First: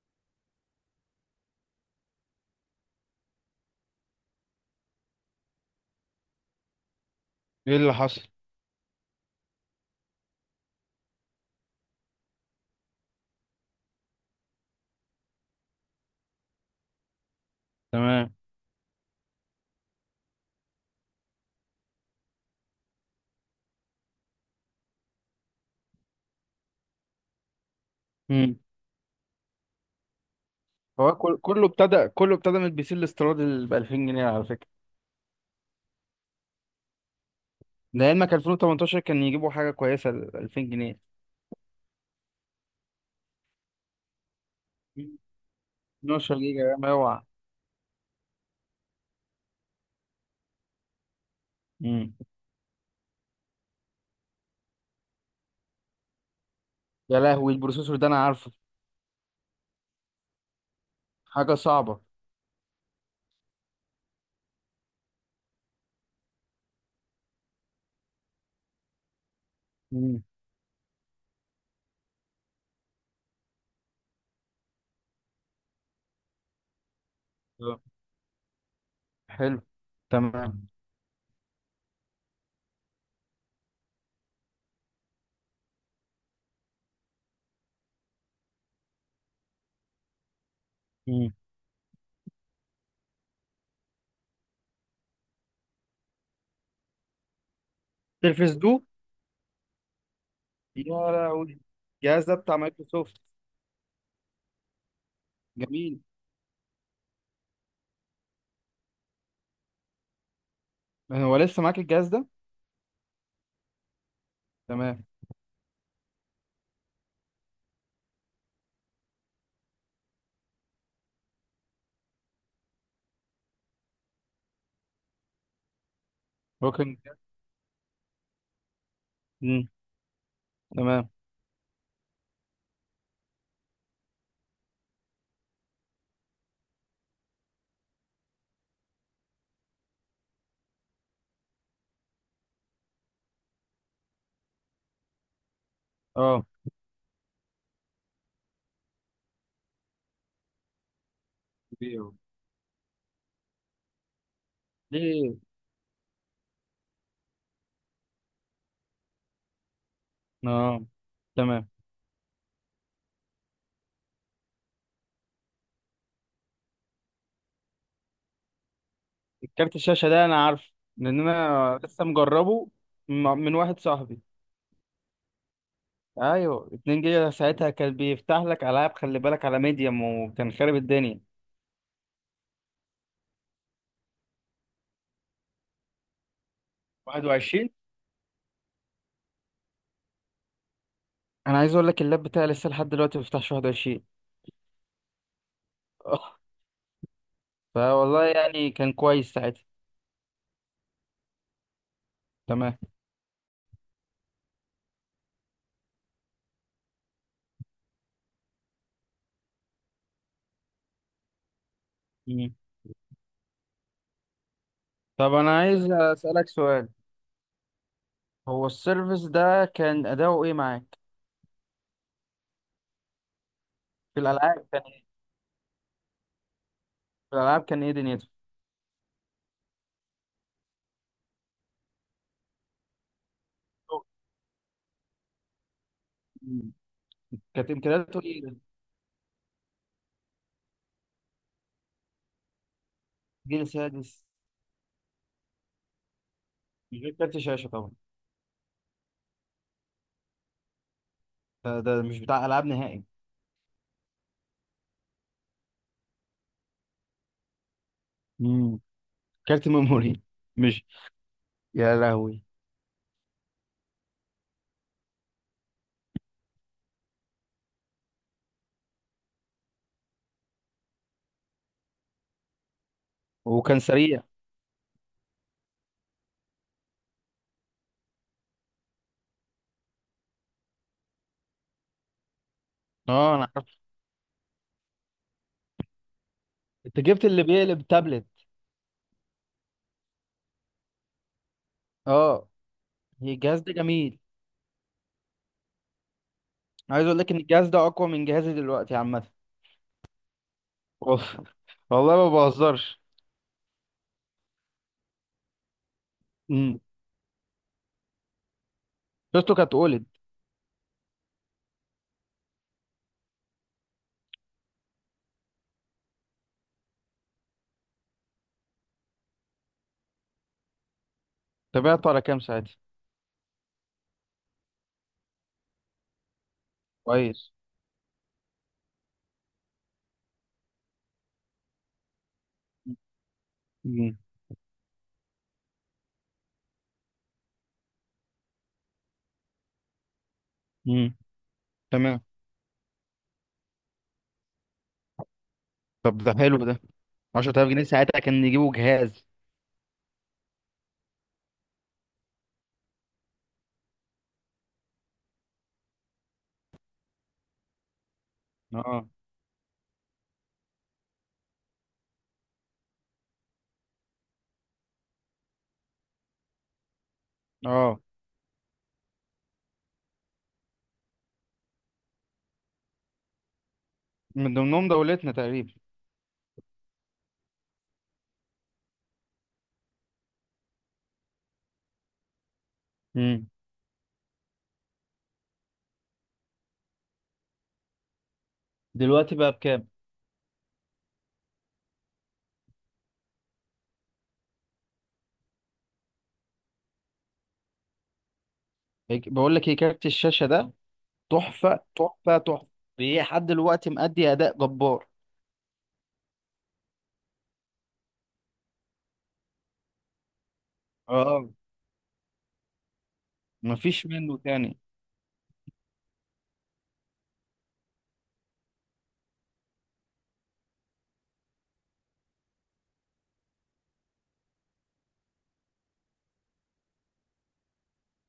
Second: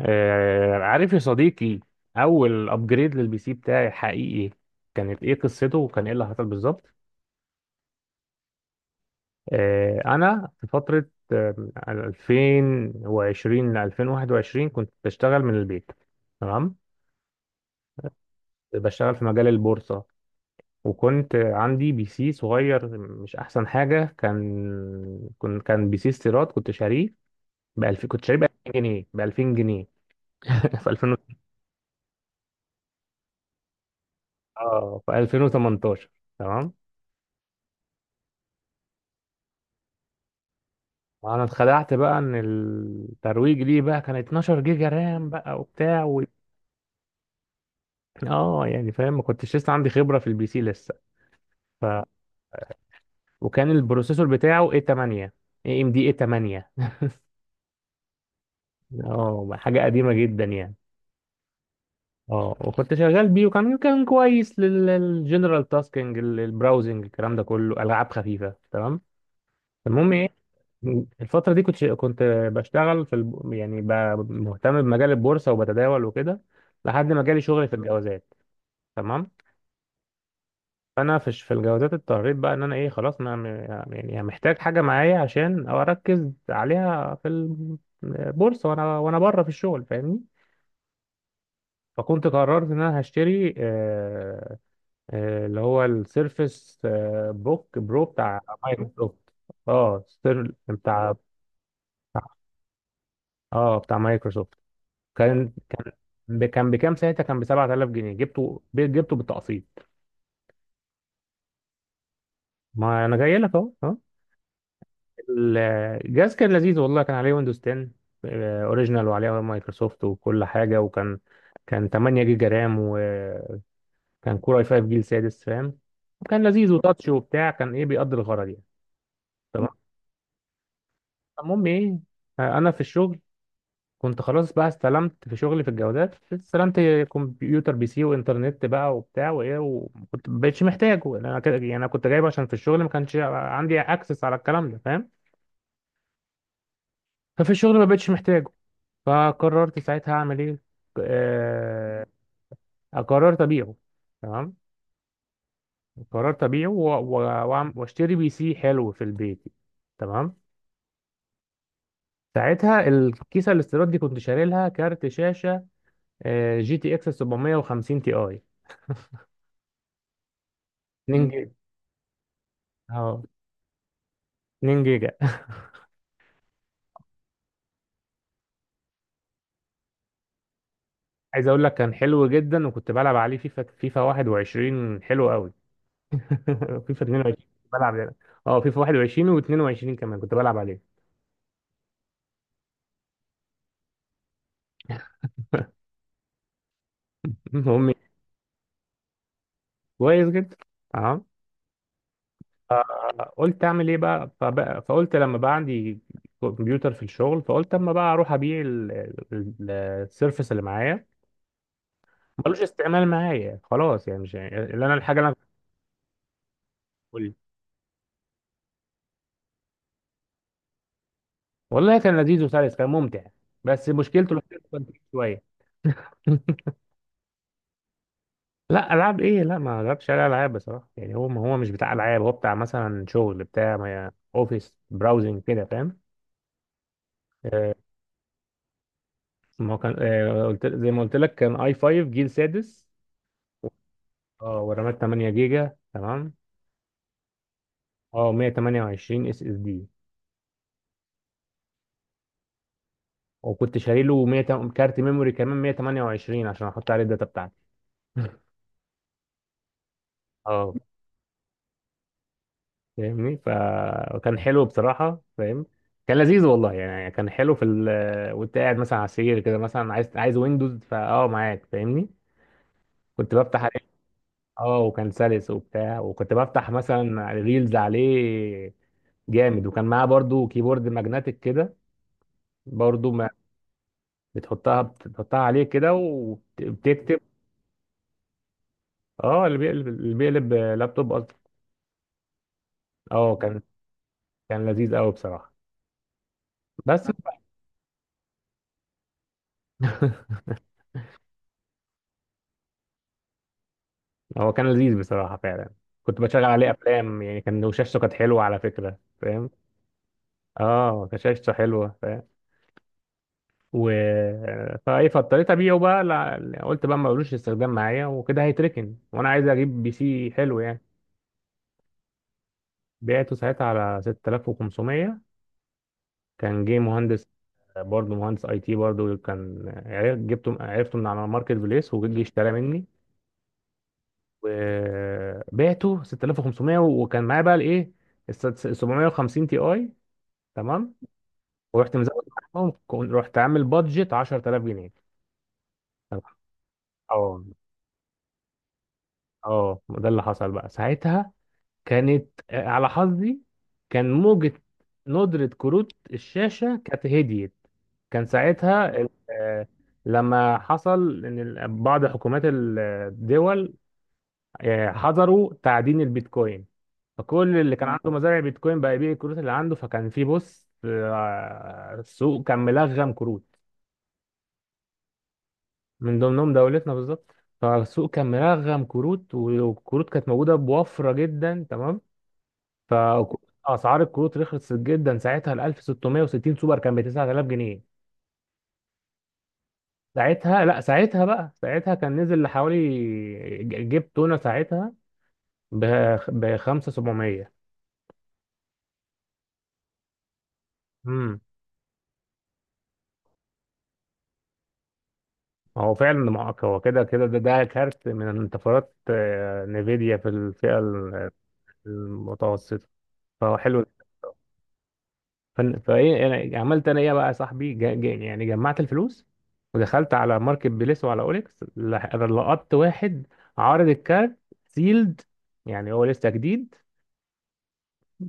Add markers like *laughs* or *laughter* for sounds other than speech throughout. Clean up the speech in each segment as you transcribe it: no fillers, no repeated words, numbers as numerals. عارف يا صديقي، اول ابجريد للبي سي بتاعي، حقيقي كانت ايه قصته وكان ايه اللي حصل بالظبط؟ ايه اللي حصل؟ انا في فتره آه، 2020 ل 2021 كنت بشتغل من البيت. تمام. تمام. بشتغل في مجال البورصه. وكنت عندي بي سي صغير مش احسن حاجه، كان بي سي استيراد كنت شاريه ب 2000، كنت شاريه ب امم. 2000 جنيه، ب 2000 جنيه. *laughs* في هو 2000، كله ابتدى من البي سي الاستيراد اللي ب 2000 جنيه على فكره. اه في 2018. تمام. لعلمك 2018 كان يجيبوا حاجه كويسه ل 2000 جنيه. انا اتخدعت بقى ان الترويج ليه بقى كان 12 جيجا رام بقى وبتاع و... 12 جيجا رام اوعى. اه يعني فاهم، ما كنتش لسه عندي خبره في البي سي لسه. ف... امم. وكان البروسيسور بتاعه اي 8، اي ام دي اي 8. يا لهوي البروسيسور ده انا عارفه. اه حاجه قديمه جدا يعني. حاجه صعبه. اه وكنت شغال بيه، وكان كويس للجنرال تاسكينج، البراوزنج، الكلام ده كله، العاب خفيفه. تمام. المهم امم. ايه، الفتره دي كنت يعني مهتم بمجال البورصه وبتداول وكده، لحد ما جالي شغل في الجوازات. تمام. حلو. تمام. فانا في في الجوازات اضطريت بقى ان انا ايه خلاص انا يعني محتاج حاجه معايا عشان اركز عليها في البورصه، وانا بره في الشغل، فاهمني. امم. فكنت قررت ان انا هشتري اللي هو السيرفس بوك برو بتاع تلفز دو. مايكروسوفت. اه سير- يا بتاع لهوي الجهاز ده بتاع- بتاع مايكروسوفت. اه بتاع مايكروسوفت. كان جميل. كان بكام ساعتها، كان ب 7000 جنيه، جبته بالتقسيط. هو لسه معاك الجهاز ده؟ ما انا جاي لك اهو. تمام. الجهاز كان لذيذ، والله كان عليه ويندوز 10. اوريجينال، وعليه مايكروسوفت وكل حاجه. وكان 8 جيجا رام، وكان كور اي 5 جيل سادس، فاهم. وكان لذيذ هو كان. وتاتش وبتاع، كان ايه بيقضي الغرض يعني. امم. تمام. تمام. المهم ايه، انا في الشغل كنت خلاص بقى استلمت. في شغلي في الجوازات استلمت كمبيوتر بي سي وانترنت بقى وبتاع وايه، وكنت ما بقتش محتاجه، لأن انا كده يعني انا كنت جايبه عشان في الشغل ما كانش عندي اكسس على الكلام ده، فاهم. اه. ففي الشغل ما بقتش محتاجه، فقررت ساعتها اعمل ايه. آه، ليه؟ قررت ابيعه. تمام. قررت ابيعه واشتري بي سي حلو في البيت. تمام. اه. تمام. ساعتها الكيسه الاستيراد دي كنت شاري لها كارت شاشه، جي تي اكس 750 تي اي كارت الشاشة ده أنا عارف 2 لأن جيجا. أنا لسه مجربه م- اه من واحد صاحبي. 2 جيجا. *laughs* أيوه 2 جيجا ساعتها كان بيفتح لك ألعاب، خلي بالك على ميديم، وكان خارب الدنيا. عايز اقول لك كان حلو جدا، وكنت بلعب عليه فيفا 21 حلو قوي. *laughs* فيفا 22 21. بلعب يعني. اه فيفا 21 و22 كمان كنت بلعب عليه. أنا عايز أقول لك اللاب بتاعي لسه لحد دلوقتي ما بيفتحش 21. *laughs* آه. المهم فوالله يعني كان كويس ساعتها. كويس جدا. اه تمام. فقلت اعمل ايه بقى، فقلت لما بقى عندي كمبيوتر في الشغل، فقلت اما بقى اروح ابيع السيرفس اللي معايا، مم. ملوش استعمال معايا خلاص يعني مش يعني اللي انا الحاجه اللي طب انا أنا عايز أسألك سؤال. بقول. هو السيرفيس ده كان أداؤه إيه معاك؟ والله كان لذيذ وسلس، كان ممتع، بس في مشكلته الوحيده الألعاب كان كنت إيه؟ شويه. *laughs* في الألعاب كان إيه دنيته؟ لا العاب ايه، لا ما جربتش عليه العاب بصراحه، يعني هو هو مش بتاع العاب، هو بتاع مثلا شغل بتاع اوفيس، براوزنج كده، فاهم. مم. كانت آه، إمكانياته إيه؟ ما هو كان قلت زي ما قلت لك كان اي 5 جيل سادس. جيل سادس. اه ورامات 8 جيجا. تمام. من غير كارت شاشة طبعا. اه 128 اس اس دي. ده مش بتاع العاب نهائي. وكنت شاري له 100، كارت ميموري كمان 128 عشان احط عليه الداتا بتاعتي. *laughs* امم. كارت ميموري. اه مش. يا لهوي. فاهمني، فكان حلو بصراحة، فاهم. كان لذيذ والله يعني كان حلو في وانت قاعد مثلا على السرير كده، مثلا عايز ويندوز فاه معاك، فاهمني. كنت بفتح وكان عليه. سريع. اه وكان سلس وبتاع، وكنت بفتح مثلا ريلز عليه، جامد. وكان معاه برضو كيبورد ماجنتيك كده، برضو ما اه انا عارف. بتحطها عليه كده انت وبتكتب. جبت اللي بيقلب تابلت. اه اللي بيقلب لابتوب قصدي. اه. هي اه الجهاز كان ده جميل. كان لذيذ قوي بصراحة، عايز بس. اقول لك ان الجهاز ده اقوى من جهازي دلوقتي عامه. *laughs* اوف. والله ما بهزرش. هو كان لذيذ بصراحة فعلا. كنت بشغل عليه امم. أفلام يعني، كان وشاشته كانت حلوة على فكرة، فاهم. شفته كانت اولد. اه كان شاشته حلوة، فاهم. و فايه فاضطريت ابيعه بقى لا... قلت بقى ما لوش استخدام معايا وكده هيتركن، وانا عايز اجيب بي سي حلو يعني. تابعته على كام ساعتها؟ بعته ساعتها على 6500. كان جه مهندس، كويس. برضه مهندس اي تي، برضه كان عرف- جبته عرفته من على ماركت بليس وجي اشترى مني. امم. وبعته 6500، وكان معايا بقى الايه ال 750 تي اي. تمام. امم. ورحت تمام. مزود معاهم، رحت عامل بادجت 10000 جنيه. طب تمام. ده حلو ده. اه 10000 جنيه ساعتها كان يجيبوا جهاز. اه ده اللي حصل بقى ساعتها. كانت على حظي كان موجة ندرة كروت الشاشة كانت هديت. كان ساعتها اه. لما حصل إن بعض حكومات الدول حظروا تعدين البيتكوين، فكل اللي كان اه. عنده مزارع بيتكوين بقى يبيع الكروت اللي عنده، فكان في بص السوق كان ملغم كروت. من ضمنهم دولتنا تقريبا. من ضمنهم دولتنا بالظبط، فالسوق كان ملغم كروت، والكروت كانت موجودة بوفرة جدا. تمام. امم. فاسعار الكروت رخصت جدا. ساعتها ال 1660 سوبر كان ب 9000 جنيه. دلوقتي بقى بكام؟ ساعتها لا، ساعتها بقى ساعتها كان نزل لحوالي جيب تونه ساعتها، ب 5700. بقول لك ايه كارت الشاشه ده. امم تحفه تحفه تحفه. لحد دلوقتي مأدي اداء جبار. هو فعلا معاك، هو كده كده، ده كارت من انتفاضات نفيديا في الفئه اه. المتوسطه، فهو حلو. مفيش منه تاني. فايه انا عملت انا ايه بقى يا صاحبي، جا يعني جمعت الفلوس، ودخلت على ماركت بليس وعلى اوليكس، لقطت واحد عارض الكارت سيلد، يعني هو لسه جديد،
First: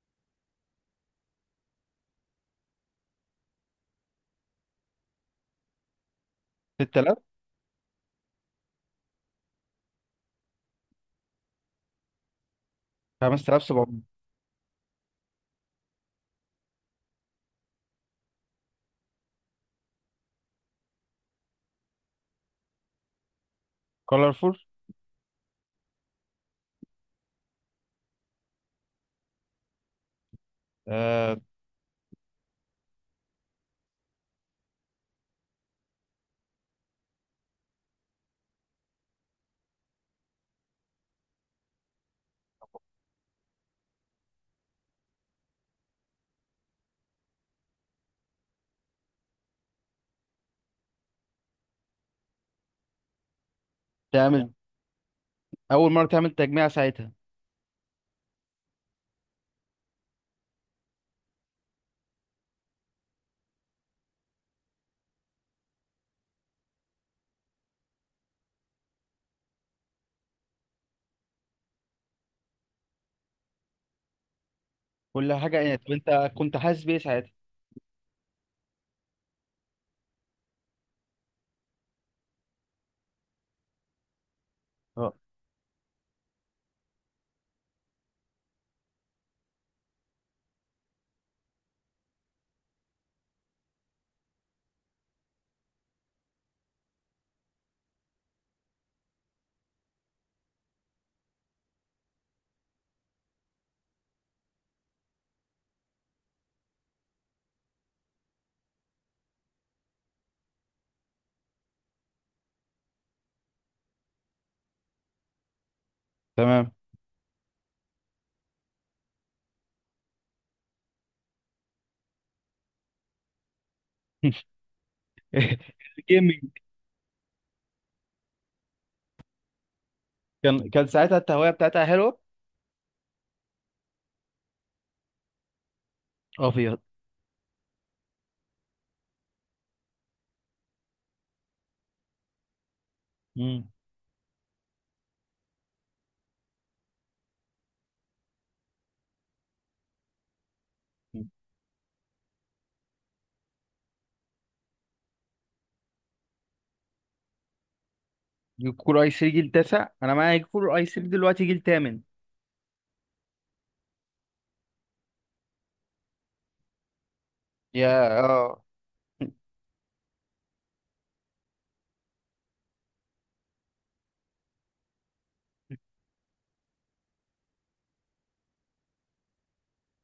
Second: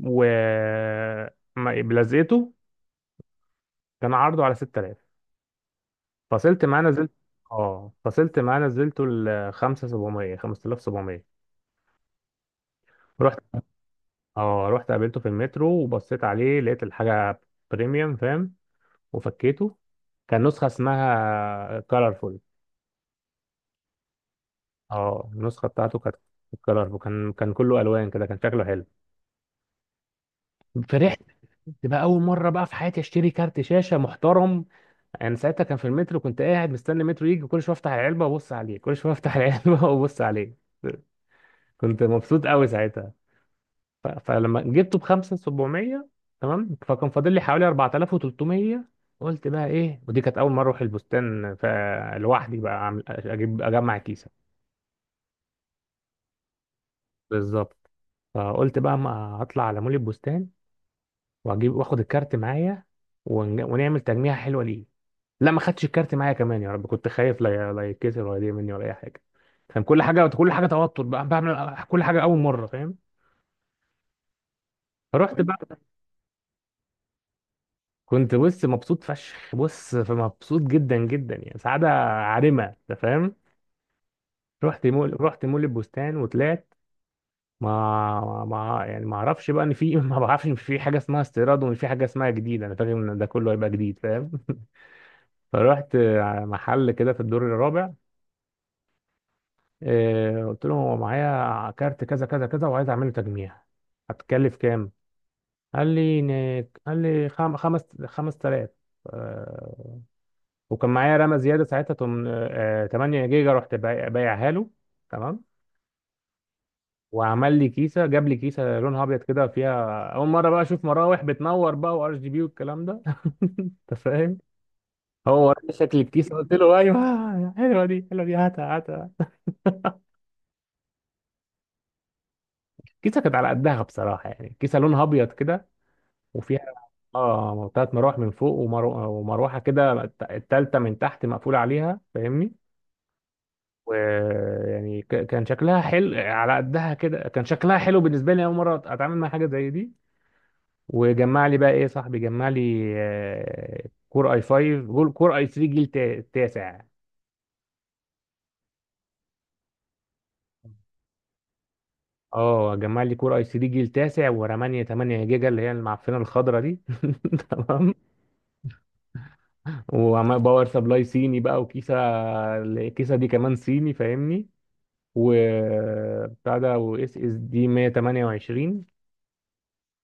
و بلزقته. كان عرضه على 6000، فصلت معاه نزلت. 6000. اه فصلت معاه نزلته ل 5700، 5700. رحت. 5700. اه رحت قابلته في المترو وبصيت عليه، لقيت الحاجه بريميوم فاهم. وفكيته، كان نسخه اسمها كولرفول. كولرفول. اه النسخه بتاعته كانت الكلر كان كله الوان كده، كان شكله حلو. فرحت آه. تبقى اول مره بقى في حياتي اشتري كارت شاشه محترم. انا ساعتها كان في المترو، كنت قاعد مستني المترو يجي، كل شويه افتح العلبه وابص عليه، كل شويه افتح *laughs* العلبه وابص عليه. كنت مبسوط قوي ساعتها. فلما جبته ب 5700. تمام. فكان فاضل لي حوالي 4300. قلت بقى ايه، ودي كانت اول مره اروح البستان فلوحدي بقى أعمل- اجيب اجمع كيسه. تعمل. اول مره تعمل تجميع ساعتها. بالظبط. فقلت بقى ما اطلع على مول البستان واجيب واخد الكارت معايا ونعمل تجميعة حلوة ليه. لا ما خدتش الكارت معايا كمان، يا رب كنت خايف لا لا يتكسر ولا يضيع مني ولا اي حاجة. كان كل حاجة كل حاجة توتر بقى، بعمل كل حاجة أول مرة، فاهم. كل فرحت حاجه يعني بقى. طب انت كنت حاسس بايه ساعتها؟ كنت بص مبسوط فشخ، بص مبسوط جدا جدا يعني، سعادة عارمة، أنت فاهم. اه. رحت مول البستان وطلعت. ما ما يعني ما اعرفش بقى ان في *laughs* ما بعرفش ان في حاجه اسمها استيراد، وان في حاجه اسمها جديد، انا فاكر ان ده كله هيبقى جديد، فاهم. *laughs* فرحت محل كده في الدور الرابع. قلت لهم هو معايا كارت كذا كذا كذا وعايز اعمله تجميع، هتكلف كام؟ قال لي قال لي خمس 5000. آه، وكان معايا رامه زياده ساعتها 8 جيجا، رحت بايعها له. تمام. تمام. وعمل لي كيسه، جاب لي كيسه لونها ابيض كده، فيها اول مره بقى اشوف مراوح بتنور بقى، وار جي بي والكلام ده. *laughs* انت فاهم. *laughs* هو وراني شكل الكيسه، الجيمنج. قلت له ايوه حلوه دي حلوه دي، هاتها هاتها. كان ساعتها التهويه بتاعتها حلوه. الكيسه كانت على قدها بصراحه يعني، كيسه لونها ابيض كده، وفيها ابيض. اه ثلاث مراوح من فوق، ومروحه كده التالتة من تحت مقفولة عليها، فاهمني. مم. ويعني كان شكلها حلو على قدها كده، كان شكلها حلو بالنسبة لي، أول مرة أتعامل مع حاجة زي دي. وجمع لي بقى إيه صاحبي، جمع لي كور اي 3 جيل تاسع. جيل كور اي 3 جيل تاسع، انا معايا جيل كور اي 3 دلوقتي جيل تامن. اه جمع لي كور اي 3 جيل تاسع، ورمانية 8 جيجا اللي هي المعفنة الخضرا دي. *laughs* تمام. يا اه. وباور سبلاي صيني بقى، وكيسة، الكيسة دي كمان صيني، فاهمني. وبتاع ده، واس اس دي 128.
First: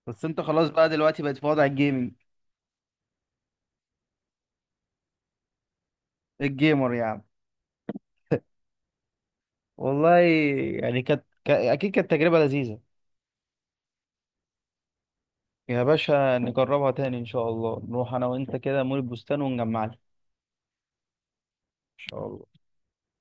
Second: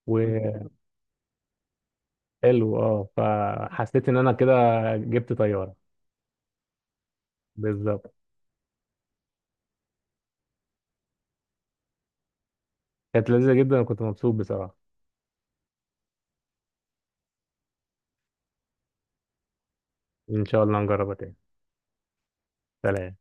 بس انت مم. خلاص بقى دلوقتي بقت في وضع الجيمنج. وحلو. اه فحسيت ان انا كده جبت طياره. الجيمر يعني. بالظبط، والله. يعني كانت اكيد كانت تجربة لذيذة. كانت لذيذه جدا وكنت مبسوط بصراحه. يا باشا نجربها تاني ان شاء الله، نروح انا وانت كده مول البستان ونجمعها ان ان شاء الله نجربها تاني. شاء الله. سلام.